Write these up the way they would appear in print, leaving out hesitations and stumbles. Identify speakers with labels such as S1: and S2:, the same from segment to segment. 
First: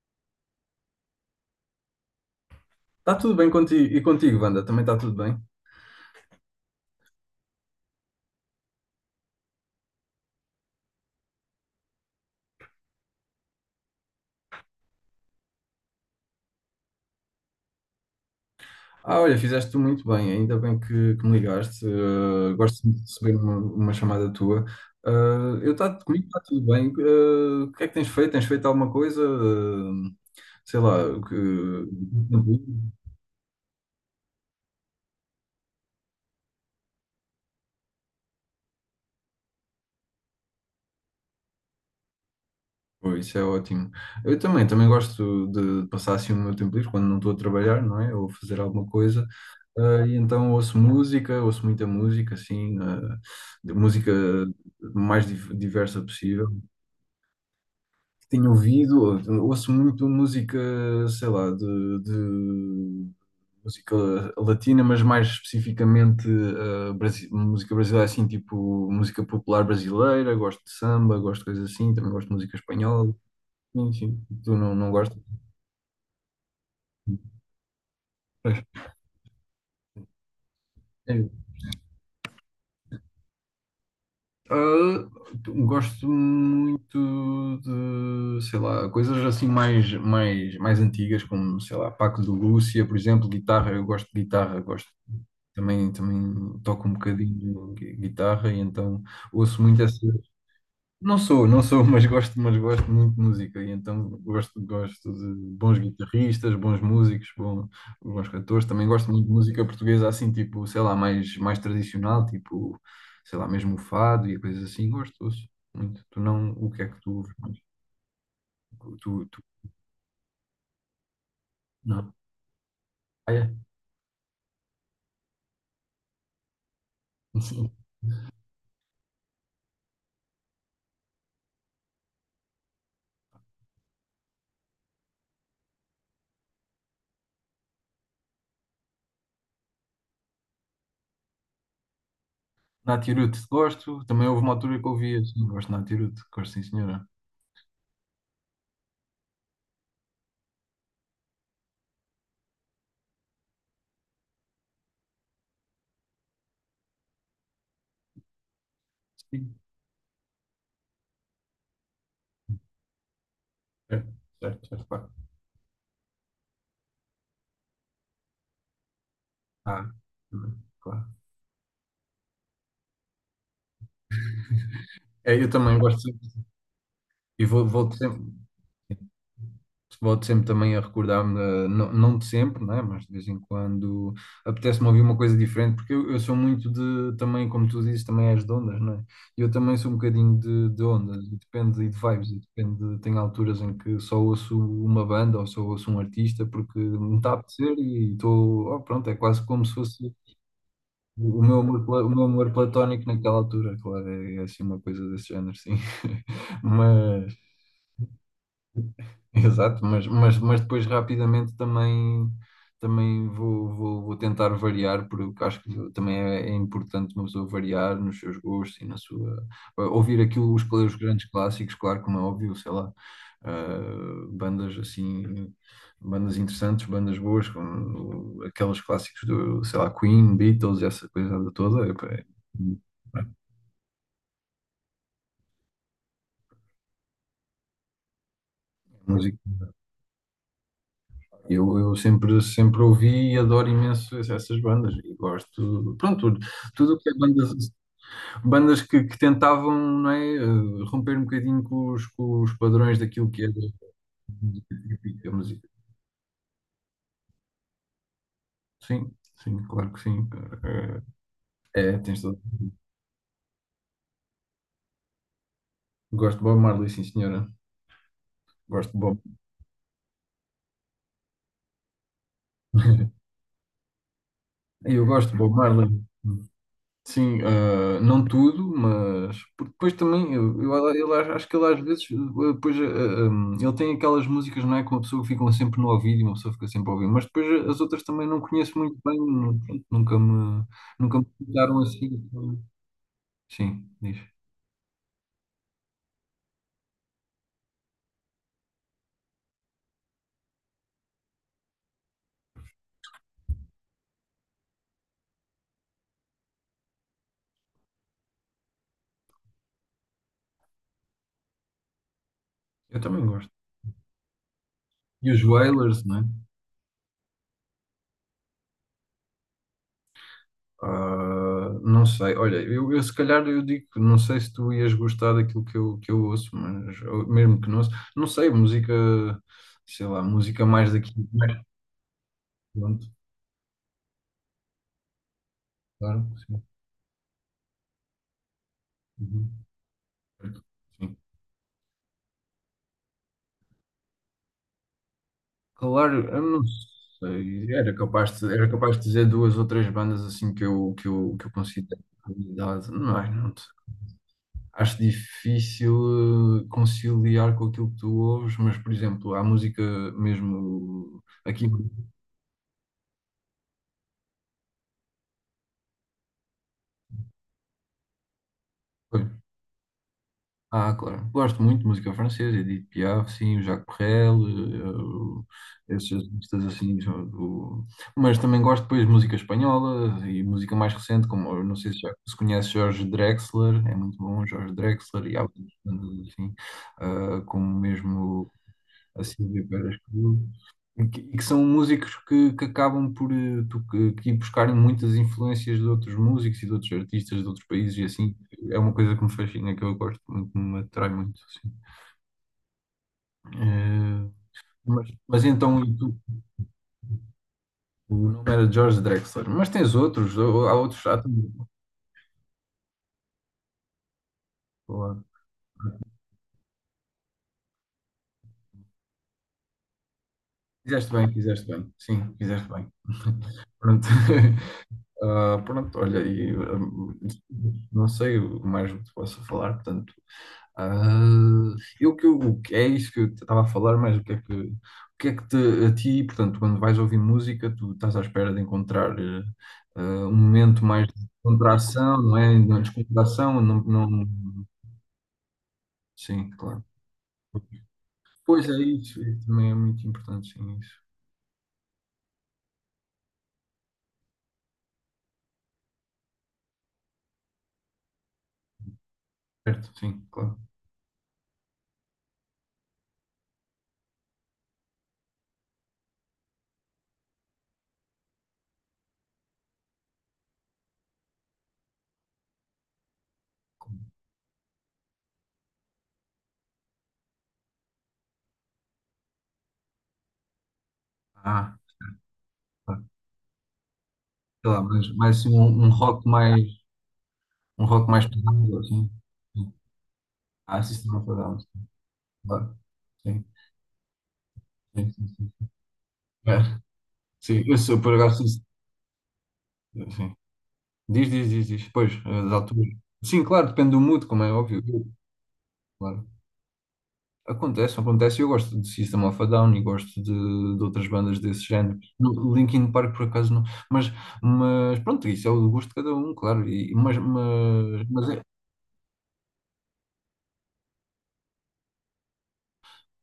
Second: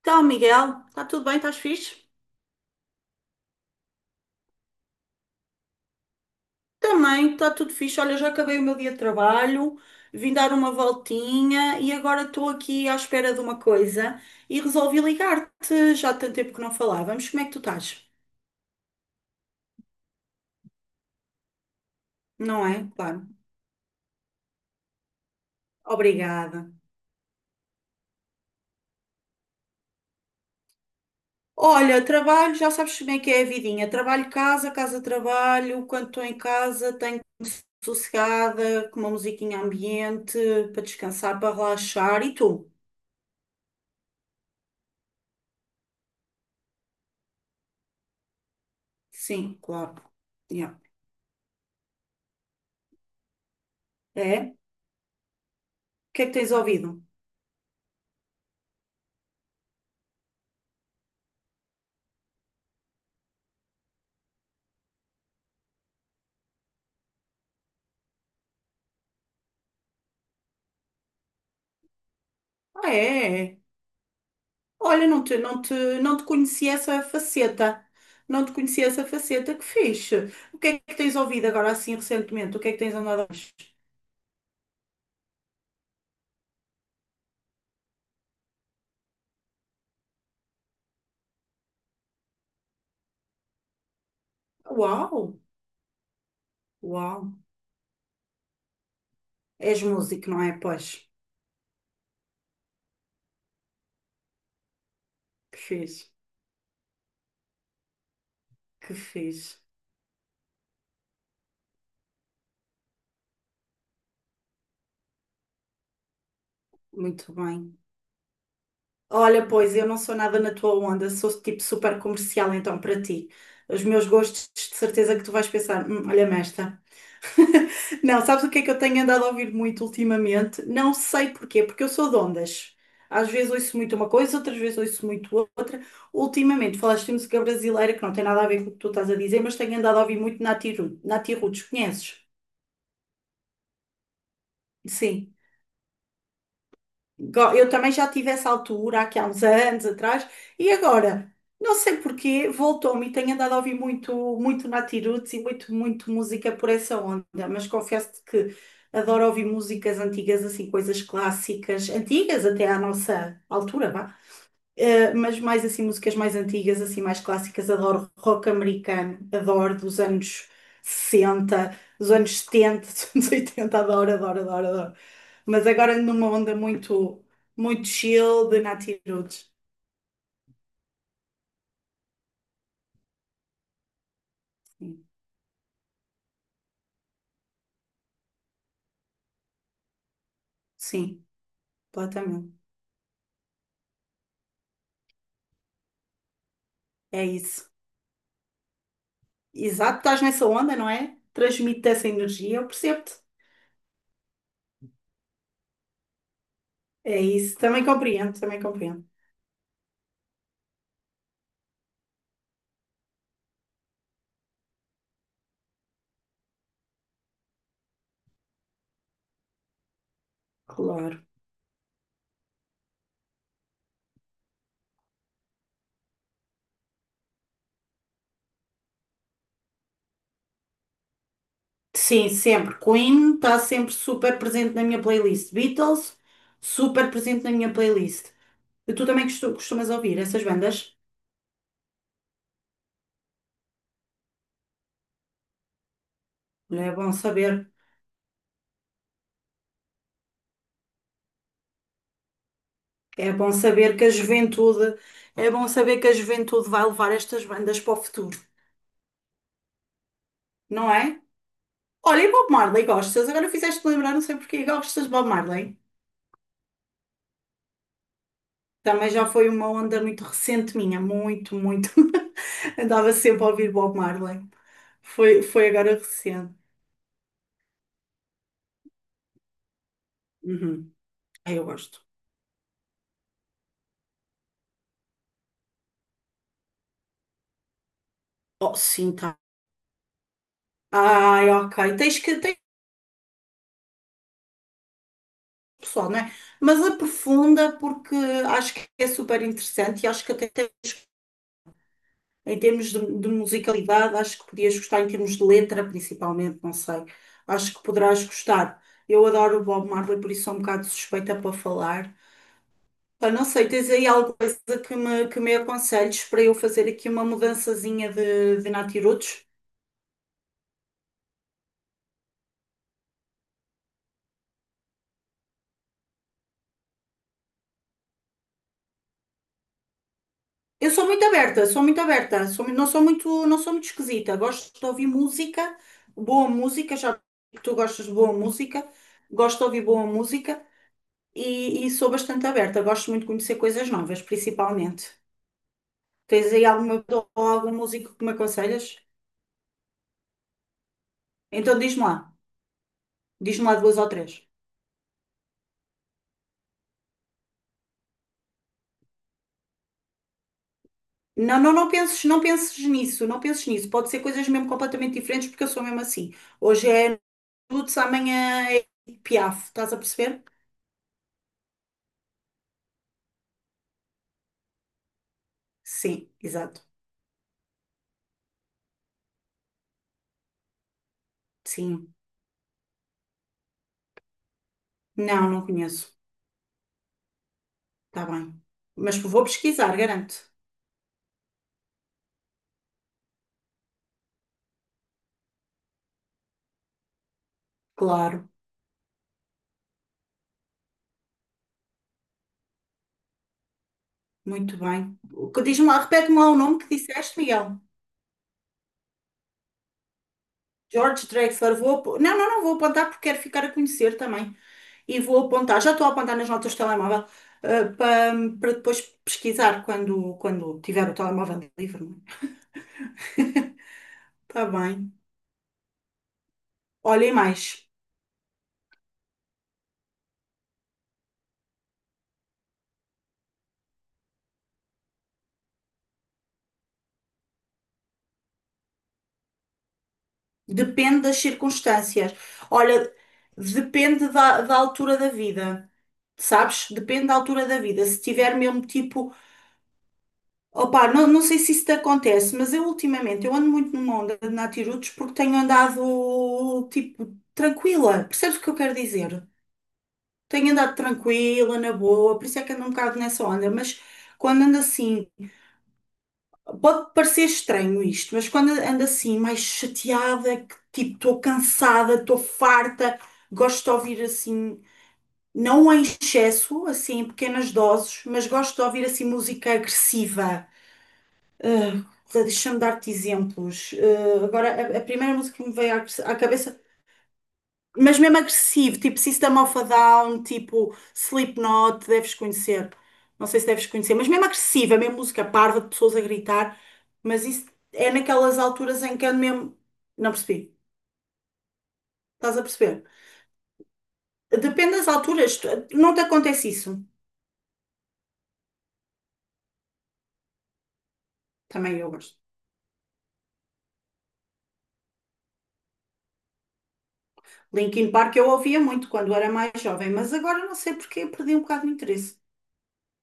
S1: Então, Miguel, está tudo bem? Estás fixe?
S2: Está tudo bem contigo. E contigo, Wanda, também está tudo bem?
S1: Também, está tudo fixe. Olha, já acabei o meu dia de trabalho, vim dar uma voltinha e agora estou aqui à espera de uma coisa e resolvi ligar-te. Já há tanto tempo que não falávamos. Como é que tu estás?
S2: Ah, olha, fizeste tu muito bem, ainda bem que me ligaste.
S1: Não
S2: Gosto
S1: é?
S2: muito de
S1: Claro.
S2: receber uma chamada tua. Eh, Comigo está tudo
S1: Obrigada.
S2: bem. O que é que tens feito? Tens feito alguma coisa? Sei lá, o que.
S1: Olha, trabalho, já sabes como é que é a vidinha. Trabalho, casa, casa, trabalho. Quando estou em casa, tenho sossegada, com uma musiquinha ambiente, para descansar, para relaxar. E tu?
S2: Pô, isso é ótimo. Eu também gosto de passar assim o meu tempo livre quando não estou a trabalhar, não é? Ou a fazer alguma coisa.
S1: Sim, claro.
S2: Ah, e então ouço
S1: Yeah.
S2: música, ouço muita música, assim, de música
S1: É?
S2: mais diversa
S1: O que é que
S2: possível.
S1: tens ouvido?
S2: Tenho ouvido, ouço muito música, sei lá, de música latina, mas mais especificamente música brasileira, assim, tipo música popular brasileira, gosto de samba, gosto de coisas assim, também gosto de música
S1: Ah,
S2: espanhola.
S1: é? É.
S2: Sim, sim. Tu não
S1: Olha,
S2: gostas?
S1: não te conhecia essa faceta. Não te
S2: Pois.
S1: conhecia essa faceta. Que fixe. O que é que tens
S2: É.
S1: ouvido agora, assim, recentemente? O que é que tens andado a ouvir?
S2: Ah, gosto muito de, sei lá, coisas assim mais antigas, como, sei lá, Paco de Lúcia, por exemplo, guitarra. Eu gosto de guitarra, gosto.
S1: Uau!
S2: Também toco um
S1: Uau!
S2: bocadinho de guitarra e então ouço muito
S1: És
S2: essa.
S1: músico, não é? Pois.
S2: Não sou, mas gosto muito de música e então gosto de
S1: Que
S2: bons
S1: fixe.
S2: guitarristas, bons músicos, bons cantores. Também
S1: Que
S2: gosto muito de
S1: fixe.
S2: música portuguesa assim, tipo, sei lá, mais tradicional, tipo, sei lá, mesmo o fado e coisas assim. Gosto, ouço muito. Tu não, o que é que tu
S1: Muito
S2: ouves mais?
S1: bem.
S2: Tu,
S1: Olha, pois, eu não sou nada na tua onda. Sou tipo super
S2: não.
S1: comercial, então, para ti.
S2: Ah, é?
S1: Os meus gostos, de certeza que tu vais pensar, olha-me esta."
S2: Sim.
S1: Não, sabes o que é que eu tenho andado a ouvir muito ultimamente? Não sei porquê, porque eu sou de ondas. Às vezes ouço muito uma coisa, outras vezes ouço muito outra. Ultimamente falaste de música brasileira, que não tem nada a ver com o que tu estás a dizer, mas tenho andado a ouvir muito Nati Roots. Conheces?
S2: Nath Hiruto, gosto. Também houve uma altura que ouvia,
S1: Sim.
S2: sim, gosto de Nath Hiruto, gosto sim, senhora.
S1: Eu também já tive essa altura, aqui há uns anos atrás, e agora, não sei porquê, voltou-me e tenho andado a ouvir muito, muito Nati Roots e muito, muito música por essa onda, mas confesso-te que adoro ouvir
S2: Sim,
S1: músicas antigas, assim, coisas clássicas, antigas até à nossa altura,
S2: certo,
S1: vá.
S2: certo, certo, pá.
S1: Mas mais assim, músicas mais antigas, assim, mais clássicas, adoro rock americano, adoro
S2: Ah,
S1: dos anos
S2: também, claro.
S1: 60 dos anos 70 dos anos 80 adoro, adoro, adoro, adoro.
S2: É, eu
S1: Mas
S2: também
S1: agora
S2: gosto
S1: ando numa
S2: sempre.
S1: onda muito,
S2: E
S1: muito
S2: volto sempre.
S1: chill de Nati Roots.
S2: Volto sempre também a recordar-me, não, não de sempre, né? Mas de vez em quando apetece-me ouvir
S1: Sim,
S2: uma coisa diferente, porque eu sou muito de, também, como tu dizes, também és de ondas, não é? Eu também sou um bocadinho de ondas,
S1: sim,
S2: e depende, e de vibes, e
S1: completamente.
S2: depende, tem alturas em que só ouço uma banda ou só ouço um artista, porque me
S1: É
S2: está a
S1: isso.
S2: apetecer e estou, oh, pronto, é quase como se
S1: Exato,
S2: fosse
S1: estás nessa onda, não é?
S2: o meu amor,
S1: Transmite
S2: o
S1: essa
S2: meu amor
S1: energia, eu
S2: platónico
S1: percebo-te.
S2: naquela altura, claro, é assim uma coisa desse género, sim.
S1: É
S2: mas
S1: isso, também compreendo, também compreendo.
S2: Exato, mas depois rapidamente também vou tentar variar, porque acho que também é importante uma pessoa variar nos seus gostos e na sua. Ouvir aquilo, os
S1: Claro.
S2: grandes clássicos, claro, como é óbvio, sei lá, bandas assim, bandas interessantes, bandas boas, como aqueles clássicos do, sei lá, Queen, Beatles, essa coisa toda, é, é,
S1: Sim, sempre. Queen está sempre super presente na minha playlist. Beatles, super presente na minha playlist. E tu também
S2: música.
S1: costumas ouvir essas bandas?
S2: Eu sempre ouvi e adoro imenso essas bandas e gosto, pronto, tudo
S1: É
S2: tudo o que é
S1: bom
S2: bandas,
S1: saber.
S2: bandas que tentavam, não é, romper um bocadinho com os padrões daquilo
S1: É
S2: que
S1: bom
S2: era
S1: saber que a juventude,
S2: a
S1: É bom
S2: música.
S1: saber que a juventude vai levar estas bandas para o futuro,
S2: Sim, sim, claro que sim.
S1: não
S2: Eh,
S1: é?
S2: É, tens
S1: Olha, e
S2: todo.
S1: Bob Marley, gostas? Agora fizeste lembrar, não sei porquê, gostas de Bob Marley?
S2: Gosto de Bob Marley, sim, senhora. Gosto de
S1: Também
S2: Bob.
S1: já foi uma onda muito recente minha, muito, muito. Andava sempre a ouvir Bob Marley.
S2: Eu gosto de
S1: Foi,
S2: Bob
S1: foi
S2: Marley.
S1: agora recente.
S2: Sim, ah, não tudo, mas porque depois também
S1: Uhum.
S2: ele acho
S1: Ah,
S2: que
S1: eu
S2: ele às
S1: gosto.
S2: vezes depois ele tem aquelas músicas, não é? Que uma pessoa fica um sempre no ouvido e uma pessoa fica sempre a ouvir, mas depois as outras também não
S1: Oh,
S2: conheço muito
S1: sim,
S2: bem,
S1: tá.
S2: pronto, nunca me
S1: Ai, ok.
S2: ficaram assim.
S1: Tens
S2: Então. Sim, diz.
S1: pessoal, não é? Mas aprofunda porque acho que é super interessante e acho que até tens, em termos de, musicalidade, acho que podias gostar em termos de letra, principalmente, não sei. Acho que poderás gostar. Eu adoro o Bob Marley, por isso sou um bocado suspeita para falar.
S2: Eu também
S1: Pá, não
S2: gosto.
S1: sei, tens aí alguma coisa que me,
S2: E
S1: que
S2: os
S1: me
S2: Wailers, não é?
S1: aconselhes para eu fazer aqui uma mudançazinha de natirutos?
S2: Ah, não sei, olha, eu se calhar eu digo, que não sei se tu ias gostar daquilo que eu ouço, mas ou mesmo que não ouço, não sei, música sei lá, música
S1: Eu
S2: mais daqui.
S1: sou muito aberta, não sou
S2: Pronto,
S1: muito, não sou muito esquisita. Gosto de ouvir música,
S2: claro
S1: boa
S2: sim.
S1: música, já que tu gostas de boa música, gosto
S2: Uhum.
S1: de ouvir boa música
S2: Sim.
S1: e sou bastante aberta. Gosto muito de conhecer coisas novas, principalmente.
S2: Claro, eu
S1: Tens
S2: não
S1: aí alguma pessoa ou
S2: sei.
S1: algum
S2: Era
S1: músico que me
S2: capaz de, era capaz
S1: aconselhas?
S2: de dizer duas ou três bandas assim que eu
S1: Então
S2: considero qualidade. Não, não
S1: diz-me
S2: sei.
S1: lá duas ou três.
S2: Acho difícil conciliar com aquilo que tu ouves, mas, por exemplo, há música mesmo
S1: Não,
S2: aqui.
S1: não, não penses, não penses nisso, não penses nisso. Pode ser coisas mesmo completamente diferentes, porque eu sou mesmo assim. Hoje é Lutz, amanhã é Piaf, estás a perceber?
S2: Ah, claro. Gosto muito de música francesa, Edith Piaf, sim, o Jacques Brel, esses
S1: Sim,
S2: artistas
S1: exato.
S2: assim. Mas também gosto depois de música espanhola e música mais recente, como eu não sei se já
S1: Sim.
S2: se conhece Jorge Drexler, é muito bom, Jorge Drexler, e há
S1: Não,
S2: outros
S1: não conheço.
S2: bandas assim, como
S1: Está
S2: mesmo
S1: bem. Mas
S2: a
S1: vou
S2: Silvia
S1: pesquisar,
S2: Pérez
S1: garanto.
S2: Cruz. E que são músicos que acabam por eh, tu- que ir buscarem muitas influências de outros músicos e de outros artistas de outros países e assim.
S1: Claro.
S2: É uma coisa que me fascina, que eu gosto muito, que me atrai muito, assim. Eh,
S1: Muito
S2: mas,
S1: bem.
S2: mas
S1: O que
S2: então,
S1: Diz-me
S2: e
S1: lá,
S2: tu?
S1: repete-me lá o nome que disseste, Miguel.
S2: O nome era George Drexler, mas tens outros, há outros, há
S1: George
S2: também.
S1: Drexler, não, não, não, vou apontar porque quero ficar a conhecer também. E
S2: Boa.
S1: vou apontar, já estou a apontar nas notas do telemóvel, eh, para para depois pesquisar quando, quando tiver o telemóvel
S2: Fizeste bem,
S1: livre.
S2: sim, fizeste bem. Pronto,
S1: Está bem.
S2: Ah, pronto, olha,
S1: Olhem mais.
S2: não sei o mais o que posso falar, portanto. Ah, eu que eu- o que- É isso que eu estava a falar, mas o que é que te, a ti, portanto, quando vais ouvir música, tu estás à espera de encontrar ah, um momento mais
S1: Depende
S2: de
S1: das
S2: contração,
S1: circunstâncias.
S2: não é? De
S1: Olha,
S2: descontração, não, não,
S1: depende da altura da vida,
S2: sim, claro.
S1: sabes? Depende da altura da vida. Se tiver
S2: Pois é
S1: mesmo
S2: isso,
S1: tipo,
S2: isso também é muito importante, sim, isso.
S1: opá, não, não sei se isso te acontece, mas eu ultimamente eu ando muito numa onda de natirutos porque tenho andado tipo tranquila. Percebes o que eu quero dizer?
S2: Certo, sim, claro.
S1: Tenho andado tranquila, na boa, por isso é que ando um bocado nessa onda, mas quando ando assim. Pode parecer estranho isto, mas quando ando assim mais chateada, que tipo, estou cansada, estou farta, gosto de ouvir assim, não em excesso, assim, em pequenas doses, mas gosto de ouvir assim música agressiva.
S2: Ah,
S1: Ah, deixa-me
S2: tá.
S1: dar-te exemplos. Ah,
S2: Sei lá,
S1: agora, a
S2: mas
S1: primeira
S2: mais assim,
S1: música que me veio à, à cabeça
S2: um rock
S1: mas
S2: mais
S1: mesmo
S2: pesado,
S1: agressivo,
S2: assim.
S1: tipo System of a Down, tipo
S2: System of a Down,
S1: Slipknot, deves
S2: claro.
S1: conhecer.
S2: Sim,
S1: Não sei se deves conhecer, mas mesmo agressiva,
S2: sim,
S1: mesmo
S2: sim.
S1: música
S2: Sim.
S1: parva de pessoas a
S2: É.
S1: gritar, mas
S2: Sim,
S1: isso
S2: eu sou,
S1: é
S2: por acaso.
S1: naquelas alturas em que ando mesmo. Não
S2: Sim.
S1: percebi.
S2: Diz, diz, diz, diz. Pois, as
S1: Estás a
S2: alturas.
S1: perceber?
S2: Sim, claro, depende do mood, como é óbvio.
S1: Depende das alturas, não te
S2: Claro.
S1: acontece isso.
S2: Acontece, acontece. Eu gosto de System of a Down e gosto de outras bandas desse género.
S1: Também eu gosto.
S2: Linkin Park, por acaso, não. Mas, mas pronto, isso é o gosto de cada um, claro. E, mas, mas,
S1: Linkin
S2: mas
S1: Park
S2: é.
S1: eu ouvia muito quando era mais jovem, mas agora não sei porque perdi um bocado de interesse.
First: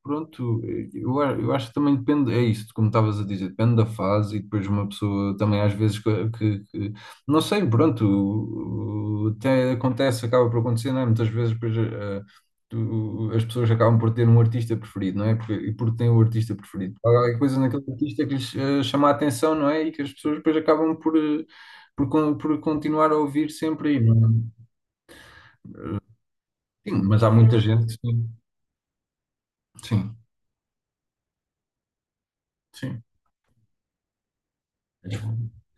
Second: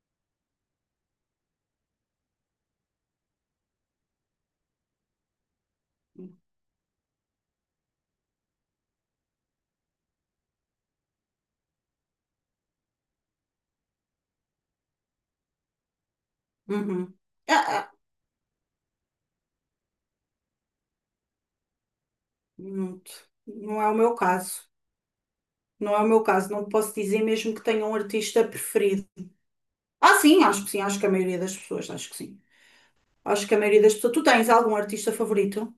S2: Pronto, eu acho que também depende, é isso, como estavas a dizer, depende da fase e depois uma pessoa também às vezes não sei, pronto, até acontece, acaba por acontecer, não é? Muitas vezes depois as pessoas acabam por ter um artista preferido, não é? Porque, e porque têm o artista preferido. Há
S1: Uhum.
S2: qualquer
S1: Ah,
S2: coisa naquele
S1: ah,
S2: artista que lhes chama a atenção, não é? E que as pessoas depois acabam por
S1: não,
S2: continuar a ouvir
S1: não é
S2: sempre
S1: o
S2: aí, não
S1: meu
S2: é?
S1: caso. Não é o meu caso. Não posso
S2: Sim, mas
S1: dizer
S2: há
S1: mesmo
S2: muita
S1: que tenho um
S2: gente, que sim,
S1: artista preferido. Ah, sim, acho que a maioria das pessoas, acho que sim.
S2: sim,
S1: Acho que a maioria das pessoas. Tu tens algum artista
S2: sim.
S1: favorito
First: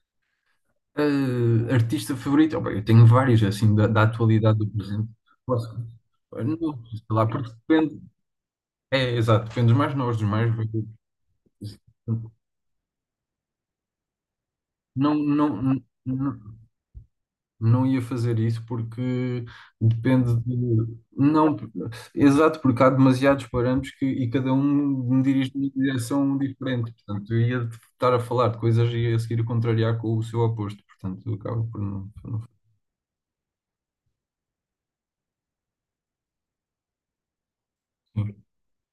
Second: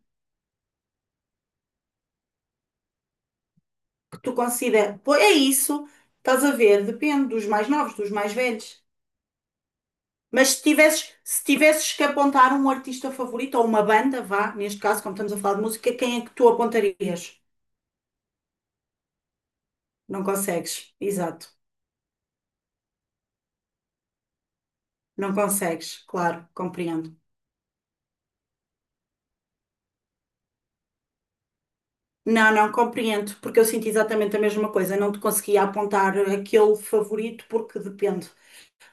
S2: Artista favorito? Oh, bem, eu tenho vários, assim, da
S1: que tu
S2: atualidade do
S1: considera.
S2: presente.
S1: Pô, é
S2: Posso?
S1: isso, estás a ver,
S2: Não, sei lá,
S1: depende dos
S2: porque
S1: mais novos,
S2: depende.
S1: dos mais velhos.
S2: É, exato, depende dos mais novos, dos
S1: Mas
S2: mais
S1: se
S2: velhos.
S1: tivesses, se tivesses que apontar um artista favorito ou uma banda, vá, neste caso,
S2: Não,
S1: como estamos a falar de
S2: não,
S1: música, quem é que tu
S2: não,
S1: apontarias?
S2: não ia fazer isso porque
S1: Não
S2: depende
S1: consegues,
S2: de.
S1: exato.
S2: Não, exato, porque há demasiados parâmetros que, e cada um me
S1: Não
S2: dirige numa
S1: consegues,
S2: direção
S1: claro,
S2: diferente.
S1: compreendo.
S2: Portanto, eu ia estar a falar de coisas e ia a seguir contrariar com o seu oposto. Portanto, acaba por não.
S1: Não, não compreendo, porque eu sinto exatamente a mesma coisa. Não te conseguia apontar aquele favorito porque depende.
S2: Sim,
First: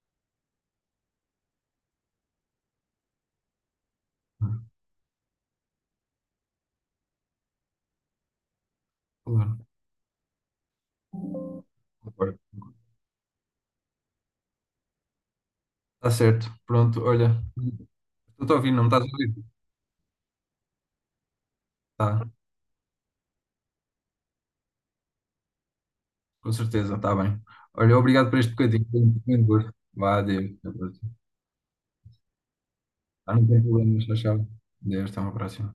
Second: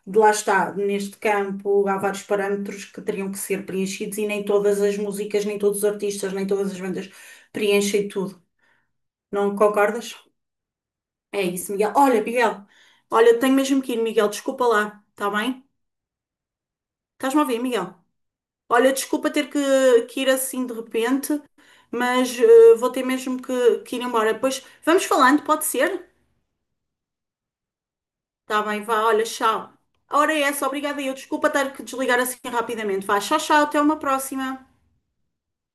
S1: De Lá está, neste campo há vários parâmetros que teriam que ser preenchidos e nem todas as músicas, nem todos os artistas, nem todas as bandas preenchem tudo. Não concordas? É isso, Miguel. Olha,
S2: claro.
S1: Miguel, olha, tenho mesmo que ir, Miguel, desculpa lá, está bem?
S2: Está certo. Pronto,
S1: Estás-me
S2: olha.
S1: a ouvir, Miguel?
S2: Estou a ouvir, não me
S1: Olha,
S2: estás a
S1: desculpa ter
S2: ouvir?
S1: que ir assim de repente,
S2: Tá,
S1: mas vou ter mesmo que ir embora. Depois vamos falando, pode ser?
S2: com certeza, está bem. Olha, obrigado por este
S1: Está bem,
S2: bocadinho.
S1: vá, olha,
S2: Foi um
S1: tchau.
S2: gosto. Vá,
S1: A hora é
S2: adeus.
S1: essa,
S2: Adeus.
S1: obrigada eu. Desculpa ter que desligar assim rapidamente. Vá,
S2: Ah,
S1: tchau,
S2: não tem
S1: tchau, até
S2: problema,
S1: uma
S2: tchau. Tchau.
S1: próxima.
S2: Adeus, até uma próxima.